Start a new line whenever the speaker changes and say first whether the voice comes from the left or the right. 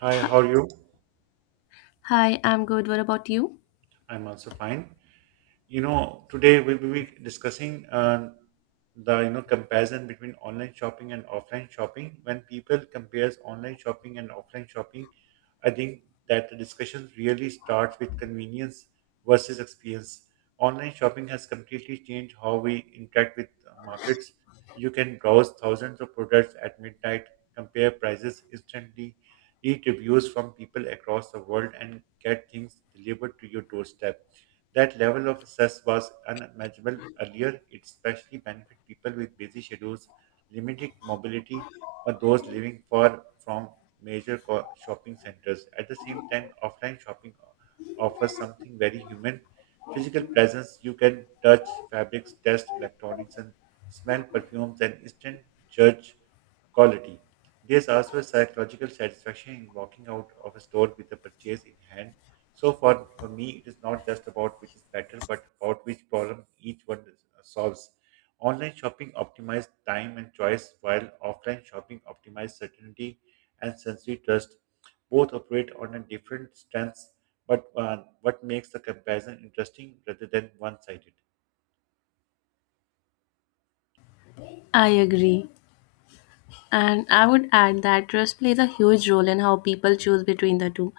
right: Hi, how are you?
left: Hi, I'm good. What about you?
right: I'm also fine. Today we will be discussing the comparison between online shopping and offline shopping when people compares online shopping and offline shopping. I think that the discussion really starts with convenience versus experience. Online shopping has completely changed how we interact with markets. You can browse thousands of products at midnight, compare prices instantly, read reviews from people across the world, and get things delivered to your doorstep. That level of stress was unimaginable earlier. It especially benefit people with busy schedules, limited mobility, or those living far from shopping centers. At the same time, offline shopping offers something very human. Physical presence, you can touch fabrics, test electronics, and smell perfumes and instant judge quality. There's also a psychological satisfaction in walking out of a store with a purchase in hand. So for me, it is not just about which is better, but about which problem each one solves. Online shopping optimizes time and choice, while offline shopping optimizes certainty and sensory trust. Both operate on a different stance, but what makes the comparison interesting rather than one-sided?
left: I agree. And I would add that trust plays a huge role in how people choose between the two.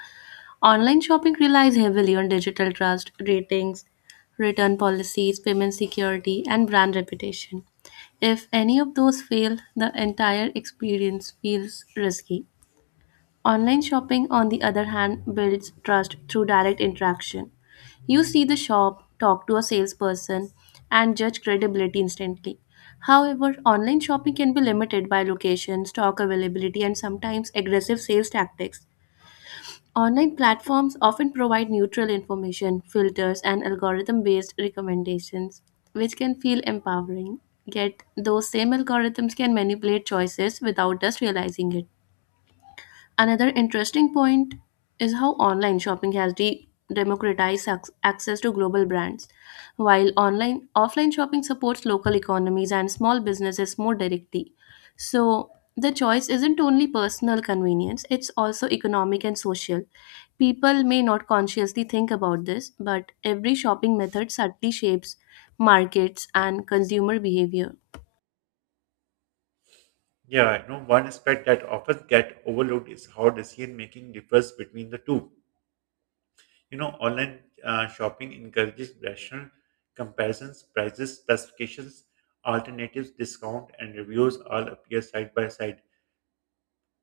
left: Online shopping relies heavily on digital trust, ratings, return policies, payment security, and brand reputation. If any of those fail, the entire experience feels risky. Online shopping, on the other hand, builds trust through direct interaction. You see the shop, talk to a salesperson, and judge credibility instantly. However, online shopping can be limited by location, stock availability, and sometimes aggressive sales tactics. Online platforms often provide neutral information, filters, and algorithm based recommendations, which can feel empowering. Yet, those same algorithms can manipulate choices without us realizing it. Another interesting point is how online shopping has democratized access to global brands. While online offline shopping supports local economies and small businesses more directly. So the choice isn't only personal convenience, it's also economic and social. People may not consciously think about this, but every shopping method subtly shapes markets and consumer behavior.
right: Yeah, I know one aspect that often get overlooked is how decision making differs between the two. You know, online shopping encourages rational comparisons, prices, specifications, alternatives, discount, and reviews all appear side by side.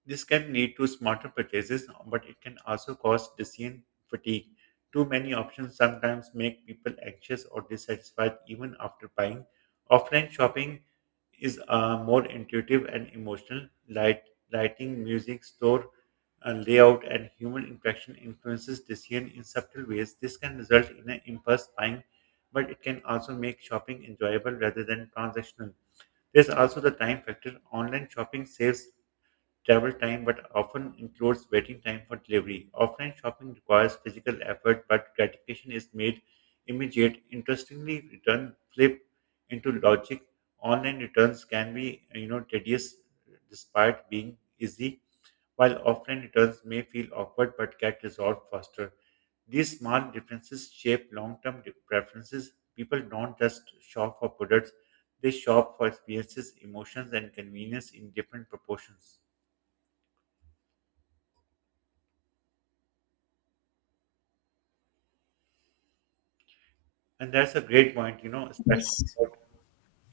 right: This can lead to smarter purchases, but it can also cause decision fatigue. Too many options sometimes make people anxious or dissatisfied even after buying. Offline shopping is more intuitive and emotional. Lighting, music, store layout, and human interaction influences decision in subtle ways. This can result in an impulse buying, but it can also make shopping enjoyable rather than transactional. There's also the time factor. Online shopping saves travel time but often includes waiting time for delivery. Offline shopping requires physical effort, but gratification is made immediate. Interestingly, return flip into logic. Online returns can be, tedious despite being easy, while offline returns may feel awkward but get resolved faster. These small differences shape long-term preferences. People don't just shop for products; they shop for experiences, emotions, and convenience in different proportions. And that's a great point, especially
left: Yes,
right: about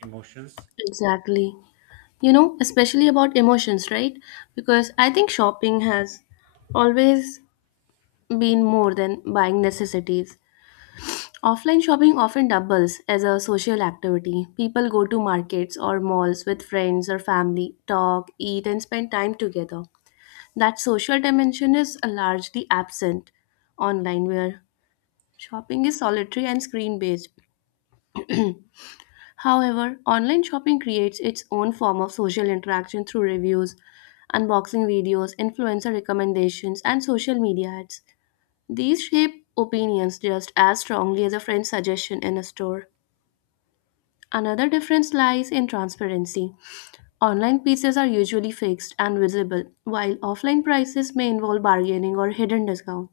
right: emotions.
left: exactly. Especially about emotions, right? Because I think shopping has always been more than buying necessities. Offline shopping often doubles as a social activity. People go to markets or malls with friends or family, talk, eat, and spend time together. That social dimension is largely absent online, where shopping is solitary and screen based. However, online shopping creates its own form of social interaction through reviews, unboxing videos, influencer recommendations, and social media ads. These shape opinions just as strongly as a friend's suggestion in a store. Another difference lies in transparency. Online pieces are usually fixed and visible, while offline prices may involve bargaining or hidden discount.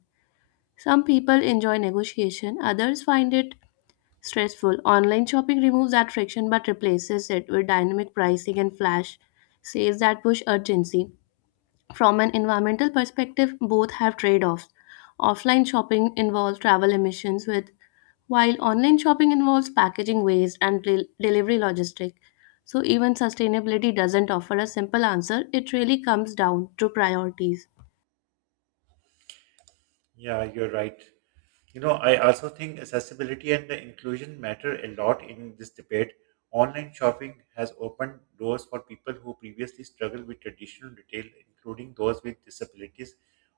left: Some people enjoy negotiation, others find it stressful. Online shopping removes that friction but replaces it with dynamic pricing and flash sales that push urgency. From an environmental perspective, both have trade offs. Offline shopping involves travel emissions, with while online shopping involves packaging waste and delivery logistics. So, even sustainability doesn't offer a simple answer, it really comes down to priorities.
right: Yeah, you're right. You know, I also think accessibility and the inclusion matter a lot in this debate. Online shopping has opened doors for people who previously struggled with traditional retail, including those with disabilities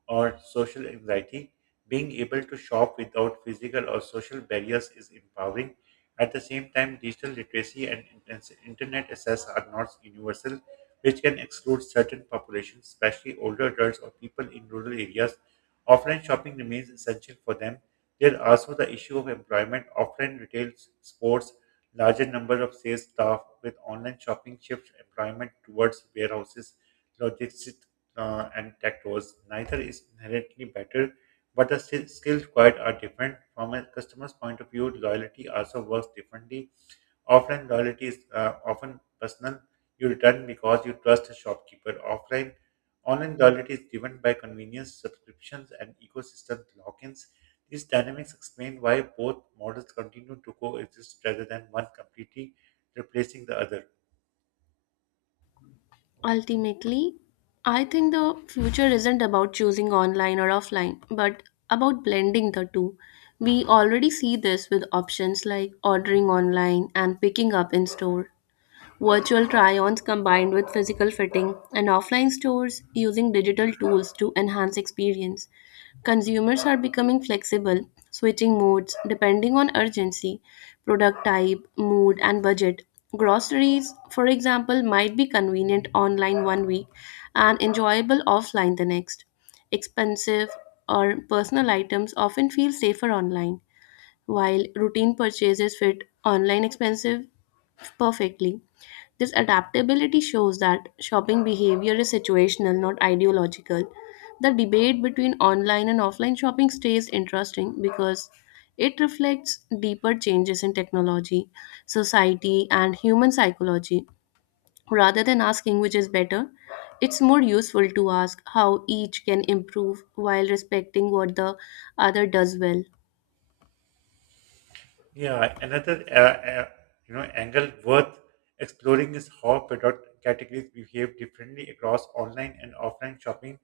right: or social anxiety. Being able to shop without physical or social barriers is empowering. At the same time, digital literacy and internet access are not universal, which can exclude certain populations, especially older adults or people in rural areas. Offline shopping remains essential for them. There also the issue of employment. Offline retail sports larger number of sales staff with online shopping shifts employment towards warehouses, logistics, and tech roles. Neither is inherently better, but the skills required are different. From a customer's point of view, loyalty also works differently. Offline loyalty is often personal. You return because you trust a shopkeeper. Offline, online loyalty is driven by convenience, subscriptions, and ecosystem lock-ins. These dynamics explain why both models continue to coexist rather than one completely replacing the other.
left: Ultimately, I think the future isn't about choosing online or offline, but about blending the two. We already see this with options like ordering online and picking up in store, virtual try-ons combined with physical fitting, and offline stores using digital tools to enhance experience. Consumers are becoming flexible, switching modes depending on urgency, product type, mood, and budget. Groceries, for example, might be convenient online one week and enjoyable offline the next. Expensive or personal items often feel safer online, while routine purchases fit online expensive perfectly. This adaptability shows that shopping behavior is situational, not ideological. The debate between online and offline shopping stays interesting because it reflects deeper changes in technology, society, and human psychology. Rather than asking which is better, it's more useful to ask how each can improve while respecting what the other does well.
right: Yeah, another angle worth exploring is how product categories behave differently across online and offline shopping.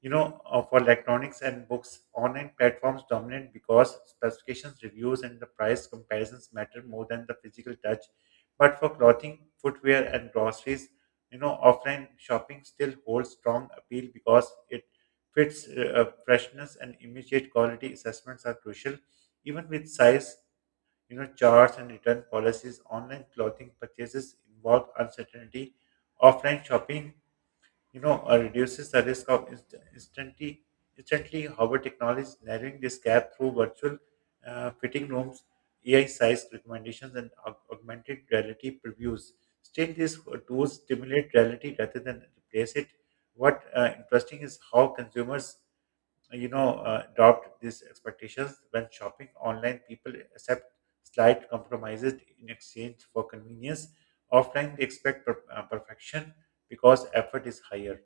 right: For electronics and books, online platforms dominate because specifications, reviews, and the price comparisons matter more than the physical touch. But for clothing, footwear, and groceries, offline shopping still holds strong appeal because it fits freshness and immediate quality assessments are crucial. Even with size, charts and return policies, online clothing purchases involve uncertainty. Offline shopping reduces the risk of instantly. However, technology is narrowing this gap through virtual fitting rooms, AI size recommendations, and augmented reality previews. Still, these tools stimulate reality rather than replace it. What interesting is how consumers, adopt these expectations when shopping online. People accept slight compromises in exchange for convenience. Offline, they expect perfection because effort is higher.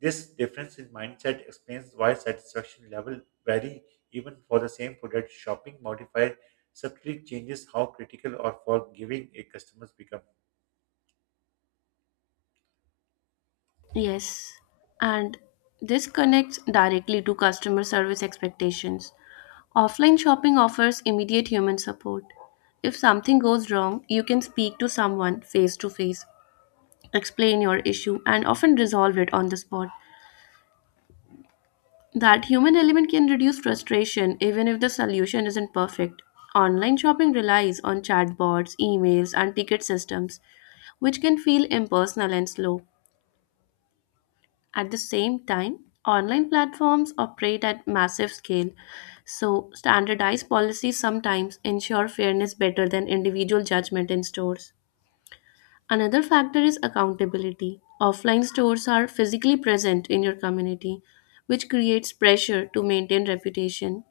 right: This difference in mindset explains why satisfaction level vary even for the same product. Shopping modifier subtly changes how critical or forgiving a customer becomes.
left: Yes, and this connects directly to customer service expectations. Offline shopping offers immediate human support. If something goes wrong, you can speak to someone face to face, explain your issue, and often resolve it on the spot. That human element can reduce frustration even if the solution isn't perfect. Online shopping relies on chatbots, emails, and ticket systems, which can feel impersonal and slow. At the same time, online platforms operate at massive scale, so standardized policies sometimes ensure fairness better than individual judgment in stores. Another factor is accountability. Offline stores are physically present in your community, which creates pressure to maintain reputation.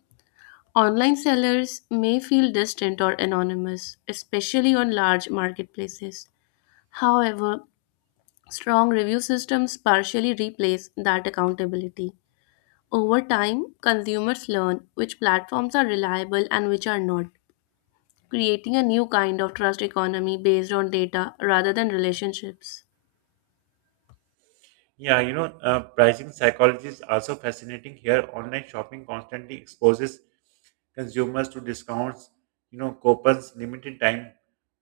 left: Online sellers may feel distant or anonymous, especially on large marketplaces. However, strong review systems partially replace that accountability. Over time, consumers learn which platforms are reliable and which are not, creating a new kind of trust economy based on data rather than relationships.
right: Yeah, pricing psychology is also fascinating here. Online shopping constantly exposes consumers to discounts, coupons, limited time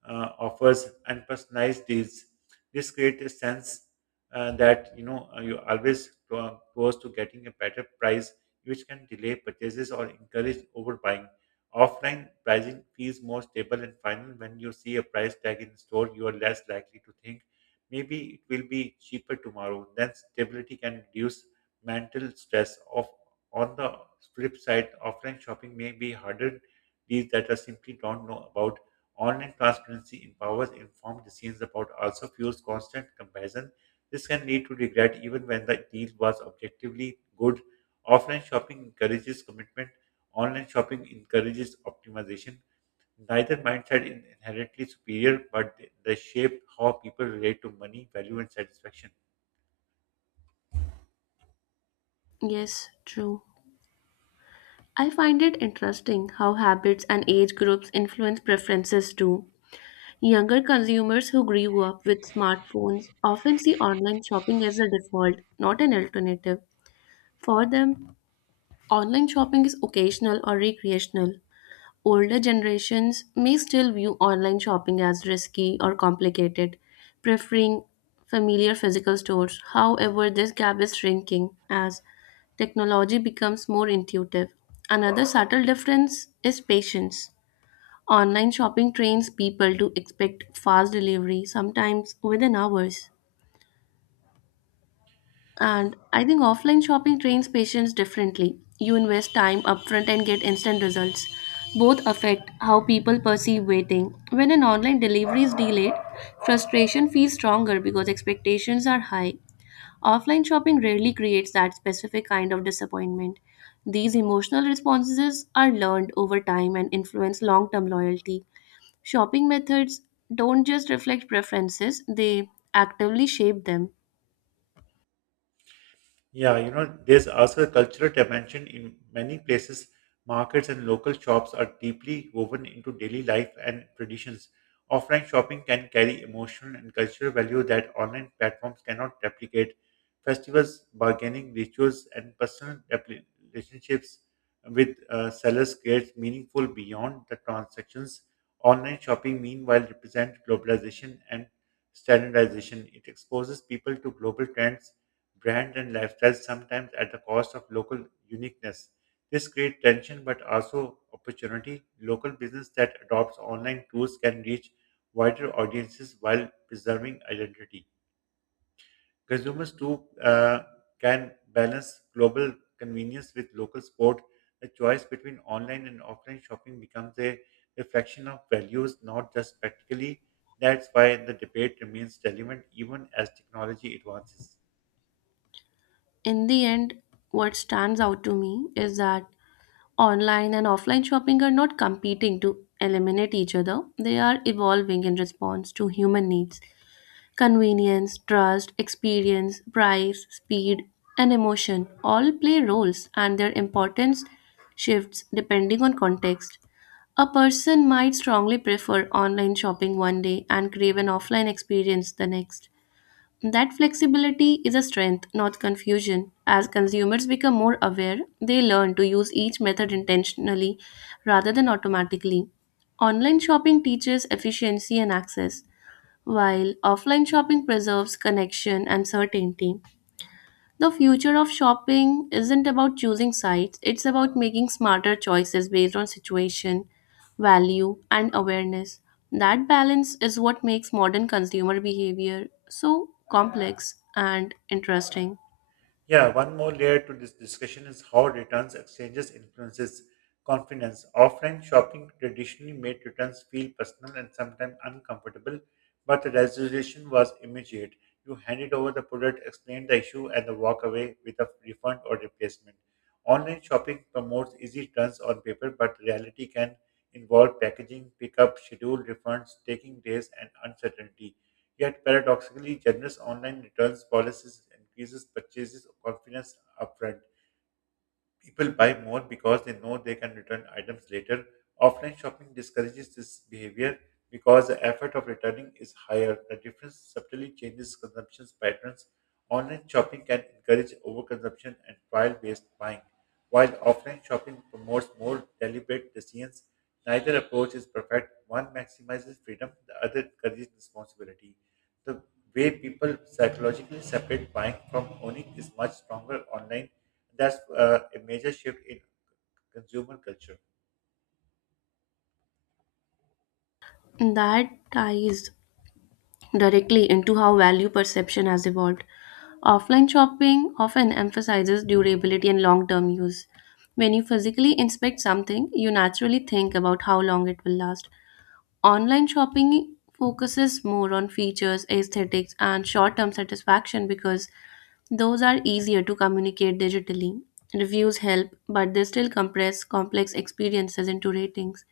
right: uh, offers, and personalized deals. This creates a sense that you're always close to getting a better price, which can delay purchases or encourage overbuying. Offline pricing feels more stable and final. When you see a price tag in store, you are less likely to think maybe it will be cheaper tomorrow. Then stability can reduce mental stress. Of On the flip side, offline shopping may be harder deals that are simply don't know about. Online transparency empowers informed decisions about also fuels constant comparison. This can lead to regret even when the deal was objectively good. Offline shopping encourages commitment. Online shopping encourages optimization. Neither mindset is inherently superior, but they shape how people relate to money, value, and satisfaction.
left: Yes, true. I find it interesting how habits and age groups influence preferences too. Younger consumers who grew up with smartphones often see online shopping as a default, not an alternative. For them, online shopping is occasional or recreational. Older generations may still view online shopping as risky or complicated, preferring familiar physical stores. However, this gap is shrinking as technology becomes more intuitive. Another subtle difference is patience. Online shopping trains people to expect fast delivery, sometimes within hours. And I think offline shopping trains patients differently. You invest time upfront and get instant results. Both affect how people perceive waiting. When an online delivery is delayed, frustration feels stronger because expectations are high. Offline shopping rarely creates that specific kind of disappointment. These emotional responses are learned over time and influence long term loyalty. Shopping methods don't just reflect preferences, they actively shape them.
right: Yeah, there's also a cultural dimension in many places. Markets and local shops are deeply woven into daily life and traditions. Offline shopping can carry emotional and cultural value that online platforms cannot replicate. Festivals, bargaining, rituals, and relationships with sellers create meaningful beyond the transactions. Online shopping, meanwhile, represent globalization and standardization. It exposes people to global trends brand and lifestyles, sometimes at the cost of local uniqueness. This creates tension but also opportunity. Local business that adopts online tools can reach wider audiences while preserving identity. Consumers too can balance global convenience with local support. The choice between online and offline shopping becomes a reflection of values, not just practically. That's why the debate remains relevant even as technology advances.
left: In the end, what stands out to me is that online and offline shopping are not competing to eliminate each other, they are evolving in response to human needs. Convenience, trust, experience, price, speed, and emotion all play roles, and their importance shifts depending on context. A person might strongly prefer online shopping one day and crave an offline experience the next. That flexibility is a strength, not confusion. As consumers become more aware, they learn to use each method intentionally rather than automatically. Online shopping teaches efficiency and access, while offline shopping preserves connection and certainty. The future of shopping isn't about choosing sites, it's about making smarter choices based on situation, value, and awareness. That balance is what makes modern consumer behavior so complex and interesting.
right: Yeah, one more layer to this discussion is how returns exchanges influences confidence. Offline shopping traditionally made returns feel personal and sometimes uncomfortable, but the resolution was immediate. You handed over the product, explained the issue, and the walk away with a refund or replacement. Online shopping promotes easy returns on paper, but reality can involve packaging, pickup, schedule refunds, taking days, and uncertainty. Yet paradoxically, generous online returns policies increases purchases confidence upfront. People buy more because they know they can return items later. Offline shopping discourages this behavior because the effort of returning is higher. The difference subtly changes consumption patterns. Online shopping can encourage overconsumption and trial based buying, while offline shopping promotes more deliberate decisions. Neither approach is perfect. One maximizes freedom, the other encourages responsibility. The way people psychologically separate buying from owning is much stronger online. That's a major shift in consumer culture.
left: That ties directly into how value perception has evolved. Offline shopping often emphasizes durability and long term use. When you physically inspect something, you naturally think about how long it will last. Online shopping focuses more on features, aesthetics, and short term satisfaction because those are easier to communicate digitally. Reviews help, but they still compress complex experiences into ratings.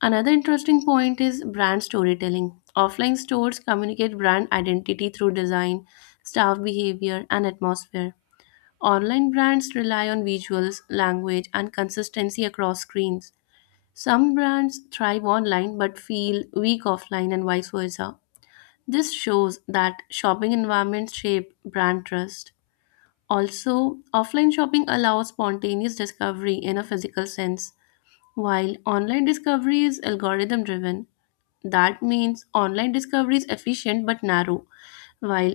left: Another interesting point is brand storytelling. Offline stores communicate brand identity through design, staff behavior, and atmosphere. Online brands rely on visuals, language, and consistency across screens. Some brands thrive online but feel weak offline and vice versa. This shows that shopping environments shape brand trust. Also, offline shopping allows spontaneous discovery in a physical sense, while online discovery is algorithm driven. That means online discovery is efficient but narrow, while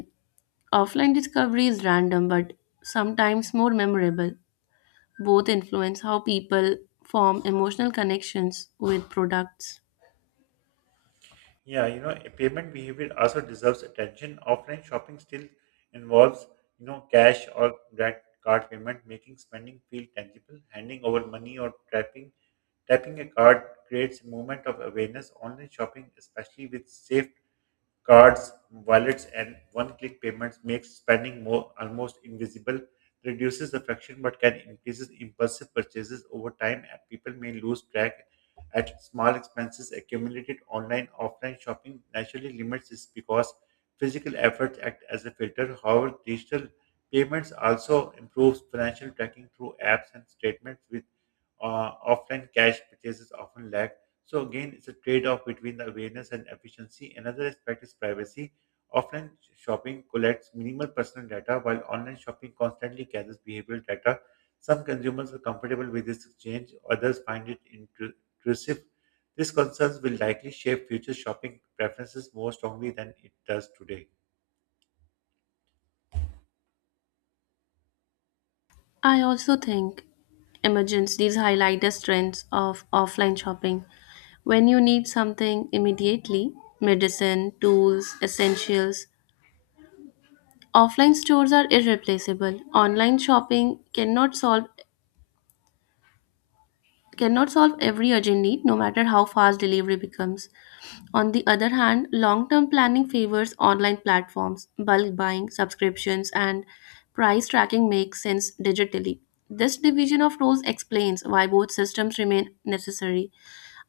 left: offline discovery is random but sometimes more memorable. Both influence how people form emotional connections with products.
right: Yeah, a payment behavior also deserves attention. Offline shopping still involves, cash or direct card payment, making spending feel tangible. Handing over money or tapping a card creates a moment of awareness. Online shopping, especially with safe cards, wallets, and one-click payments makes spending more almost invisible, reduces the friction, but can increase impulsive purchases over time, and people may lose track at small expenses accumulated online, offline shopping naturally limits this because physical efforts act as a filter. However, digital payments also improves financial tracking through apps and statements with offline cash purchases often lack. So again, it's a trade-off between the awareness and efficiency. Another aspect is privacy. Offline shopping collects minimal personal data, while online shopping constantly gathers behavioral data. Some consumers are comfortable with this exchange, others find it intrusive. These concerns will likely shape future shopping preferences more strongly than it does today.
left: I also think emergence these highlight the strengths of offline shopping. When you need something immediately, medicine, tools, essentials, offline stores are irreplaceable. Online shopping cannot solve every urgent need, no matter how fast delivery becomes. On the other hand, long term planning favors online platforms, bulk buying, subscriptions, and price tracking makes sense digitally. This division of roles explains why both systems remain necessary.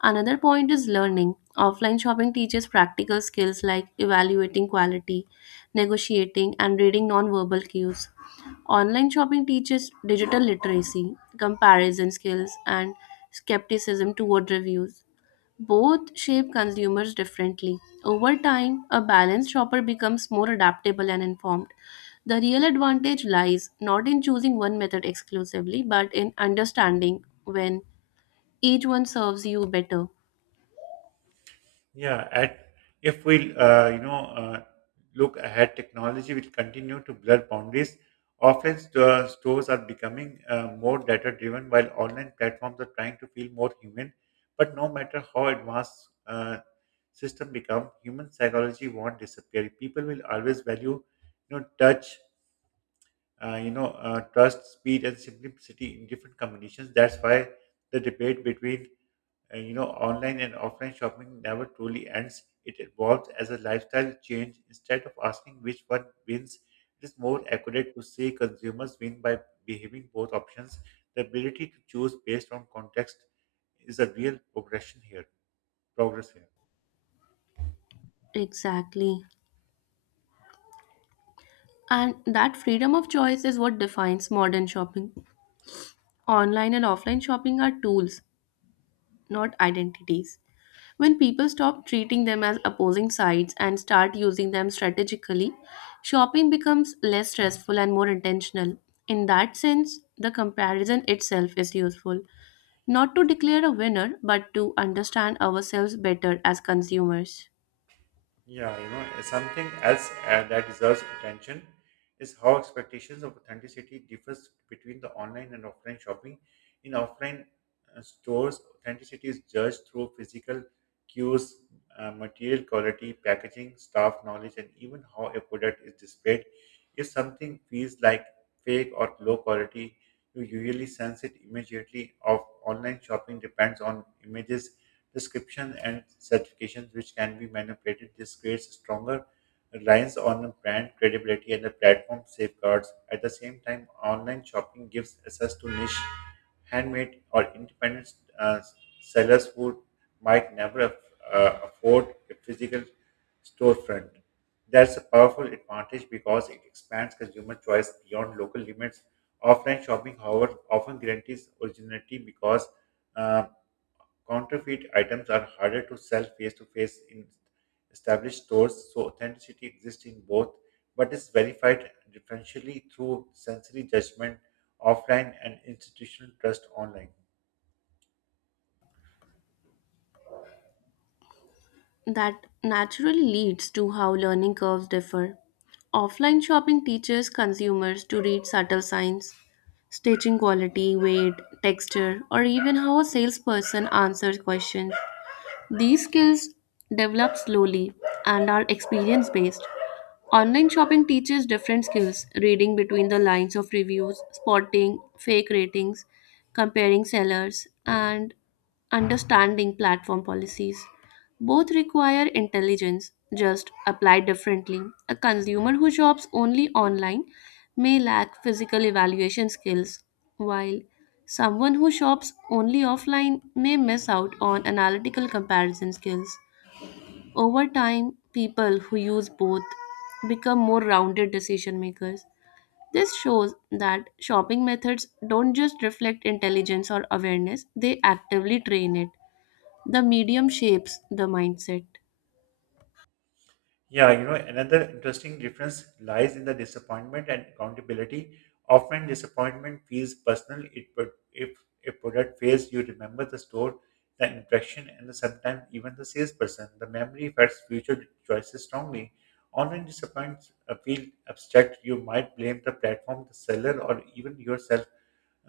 left: Another point is learning. Offline shopping teaches practical skills like evaluating quality, negotiating, and reading non-verbal cues. Online shopping teaches digital literacy, comparison skills, and skepticism toward reviews. Both shape consumers differently. Over time, a balanced shopper becomes more adaptable and informed. The real advantage lies not in choosing one method exclusively, but in understanding when each one serves you better.
right: Yeah, at if we you know look ahead, technology will continue to blur boundaries. Offline stores are becoming more data-driven, while online platforms are trying to feel more human. But no matter how advanced system become, human psychology won't disappear. People will always value, touch, trust, speed, and simplicity in different combinations. That's why the debate between and you know online and offline shopping never truly ends. It evolves as a lifestyle change. Instead of asking which one wins, it is more accurate to say consumers win by behaving both options. The ability to choose based on context is a real progress here.
left: Exactly. And that freedom of choice is what defines modern shopping. Online and offline shopping are tools, not identities. When people stop treating them as opposing sides and start using them strategically, shopping becomes less stressful and more intentional. In that sense, the comparison itself is useful, not to declare a winner, but to understand ourselves better as consumers.
right: Yeah, you know, something else that deserves attention is how expectations of authenticity differs between the online and offline shopping. In offline stores, authenticity is judged through physical cues, material quality, packaging, staff knowledge, and even how a product is displayed. If something feels like fake or low quality, you usually sense it immediately. Of online shopping depends on images description and certifications which can be manipulated. This creates stronger reliance on brand credibility and the platform safeguards. At the same time, online shopping gives access to niche, handmade, or independent uh, sellers who might never afford a physical storefront. That's a powerful advantage because it expands consumer choice beyond local limits. Offline shopping, however, often guarantees originality because uh, counterfeit items are harder to sell face to face in established stores, so authenticity exists in both, but is verified differentially through sensory judgment offline and institutional trust online.
left: That naturally leads to how learning curves differ. Offline shopping teaches consumers to read subtle signs, stitching quality, weight, texture, or even how a salesperson answers questions. These skills develop slowly and are experience based. Online shopping teaches different skills, reading between the lines of reviews, spotting fake ratings, comparing sellers, and understanding platform policies. Both require intelligence, just applied differently. A consumer who shops only online may lack physical evaluation skills, while someone who shops only offline may miss out on analytical comparison skills. Over time, people who use both become more rounded decision makers. This shows that shopping methods don't just reflect intelligence or awareness, they actively train it. The medium shapes the mindset.
right: Yeah, another interesting difference lies in the disappointment and accountability. Often, disappointment feels personal. It but if a product fails, you remember the store, the interaction, and the, sometimes even the salesperson. The memory affects future choices strongly. Online disappointments feel abstract. You might blame the platform, the seller, or even yourself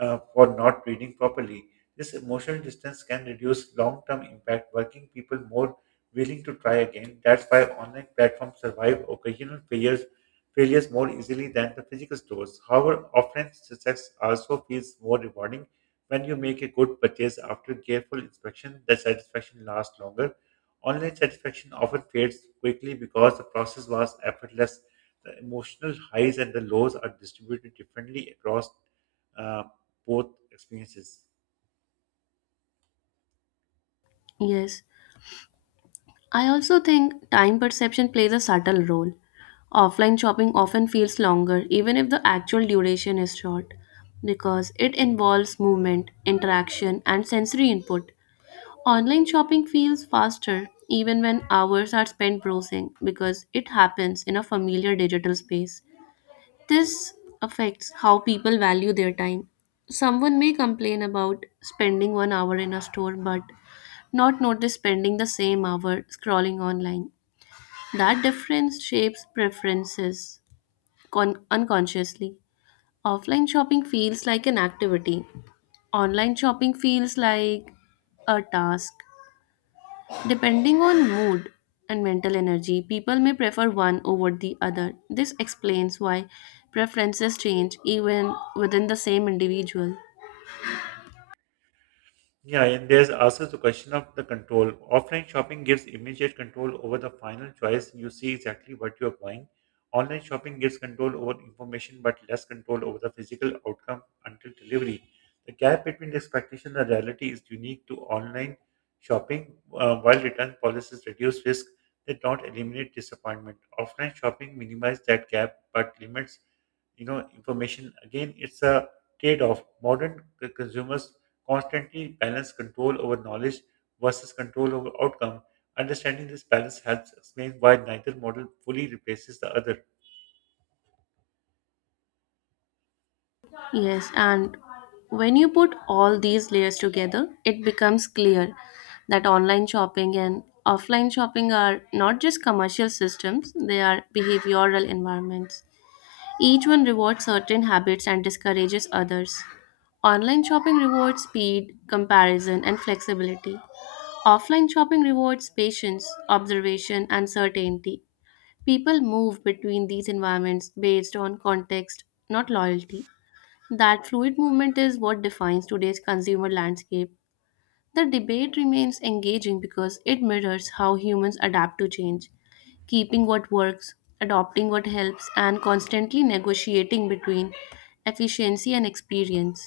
right: for not breathing properly. This emotional distance can reduce long term impact, working people more willing to try again. That's why online platforms survive occasional failures more easily than the physical stores. However, offline success also feels more rewarding. When you make a good purchase after careful inspection, the satisfaction lasts longer. Online satisfaction often fades quickly because the process was effortless. The emotional highs and the lows are distributed differently across uh, both experiences.
left: Yes, I also think time perception plays a subtle role. Offline shopping often feels longer, even if the actual duration is short, because it involves movement, interaction, and sensory input. Online shopping feels faster even when hours are spent browsing because it happens in a familiar digital space. This affects how people value their time. Someone may complain about spending one hour in a store but not notice spending the same hour scrolling online. That difference shapes preferences unconsciously. Offline shopping feels like an activity, online shopping feels like a task. Depending on mood and mental energy, people may prefer one over the other. This explains why preferences change even within the same individual.
right: Yeah, and there's also the question of the control. Offline shopping gives immediate control over the final choice. You see exactly what you are buying. Online shopping gives control over information but less control over the physical outcome until delivery. The gap between the expectation and the reality is unique to online shopping. While return policies reduce risk, they don't eliminate disappointment. Offline shopping minimizes that gap but limits information again, it's a trade-off modern consumers constantly balance control over knowledge versus control over outcome. Understanding this balance helps explain why neither model fully replaces the other.
left: Yes, and when you put all these layers together, it becomes clear that online shopping and offline shopping are not just commercial systems, they are behavioral environments. Each one rewards certain habits and discourages others. Online shopping rewards speed, comparison, and flexibility. Offline shopping rewards patience, observation, and certainty. People move between these environments based on context, not loyalty. That fluid movement is what defines today's consumer landscape. The debate remains engaging because it mirrors how humans adapt to change, keeping what works, adopting what helps, and constantly negotiating between efficiency and experience.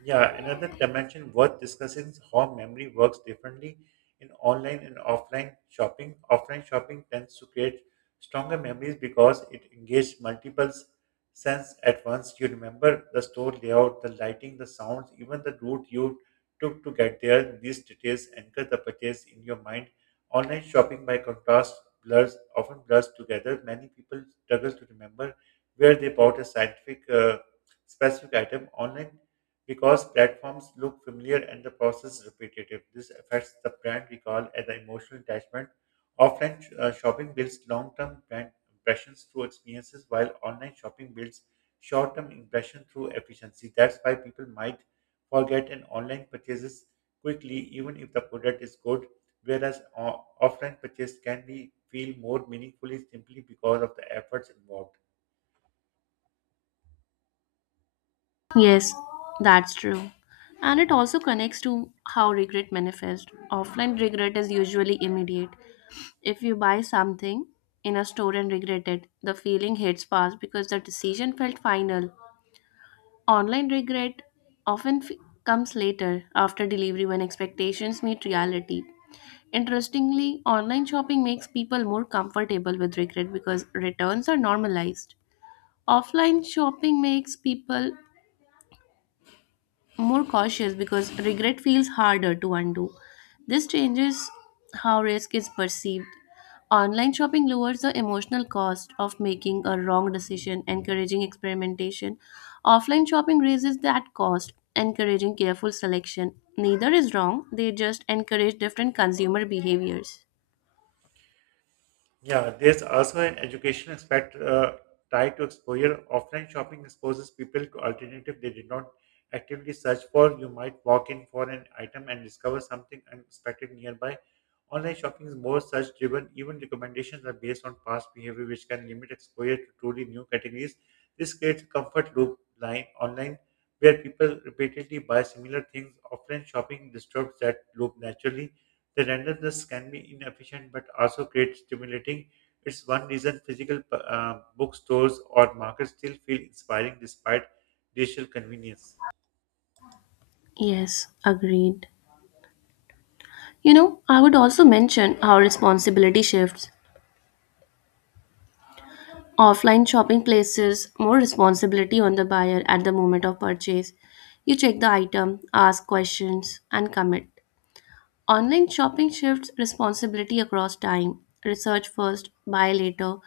right: Yeah, another dimension worth discussing is how memory works differently in online and offline shopping. Offline shopping tends to create stronger memories because it engages multiple senses at once. You remember the store layout, the lighting, the sounds, even the route you took to get there. These details anchor the purchase in your mind. Online shopping, by contrast, blurs often blurs together. Many people struggle to remember where they bought a scientific specific item online because platforms look familiar and the process repetitive. This affects the brand recall and the emotional attachment. Offline shopping builds long term brand impressions through experiences, while online shopping builds short term impression through efficiency. That's why people might forget an online purchases quickly, even if the product is good, whereas offline purchase can be feel more meaningfully simply because of the efforts involved.
left: Yes, that's true. And it also connects to how regret manifests. Offline regret is usually immediate. If you buy something in a store and regret it, the feeling hits fast because the decision felt final. Online regret often comes later after delivery when expectations meet reality. Interestingly, online shopping makes people more comfortable with regret because returns are normalized. Offline shopping makes people more cautious because regret feels harder to undo. This changes how risk is perceived. Online shopping lowers the emotional cost of making a wrong decision, encouraging experimentation. Offline shopping raises that cost, encouraging careful selection. Neither is wrong, they just encourage different consumer behaviors.
right: Yeah, there's also an educational aspect tied to exposure. Offline shopping exposes people to alternative they did not actively search for. You might walk in for an item and discover something unexpected nearby. Online shopping is more search driven. Even recommendations are based on past behavior, which can limit exposure to truly new categories. This creates a comfort loop line online where people repeatedly buy similar things. Offline shopping disturbs that loop naturally the randomness can be inefficient but also create stimulating. It's one reason physical bookstores or markets still feel inspiring despite digital convenience.
left: Yes, agreed. You know, I would also mention how responsibility shifts. Offline shopping places more responsibility on the buyer at the moment of purchase. You check the item, ask questions, and commit. Online shopping shifts responsibility across time. Research first, buy later,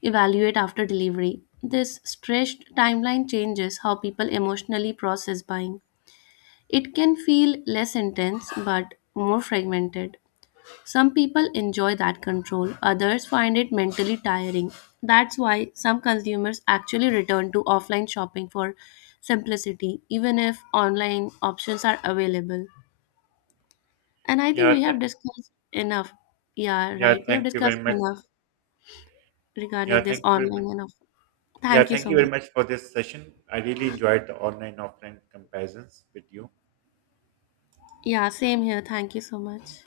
left: evaluate after delivery. This stretched timeline changes how people emotionally process buying. It can feel less intense but more fragmented. Some people enjoy that control, others find it mentally tiring. That's why some consumers actually return to offline shopping for simplicity, even if online options are available. And I think
right: Yeah,
left: we have
right: th-
left: discussed enough. Yeah,
right: yeah,
left: right. We have
right: thank you
left: discussed
right: very much.
left: enough
right: Yeah,
left: regarding this
right: thank you very much.
left: online and off.
right: Yeah,
left: Thank you
right: thank
left: so
right: you
left: much.
right: very much for this session. I really enjoyed the online offline comparisons with you.
left: Yeah, same here. Thank you so much.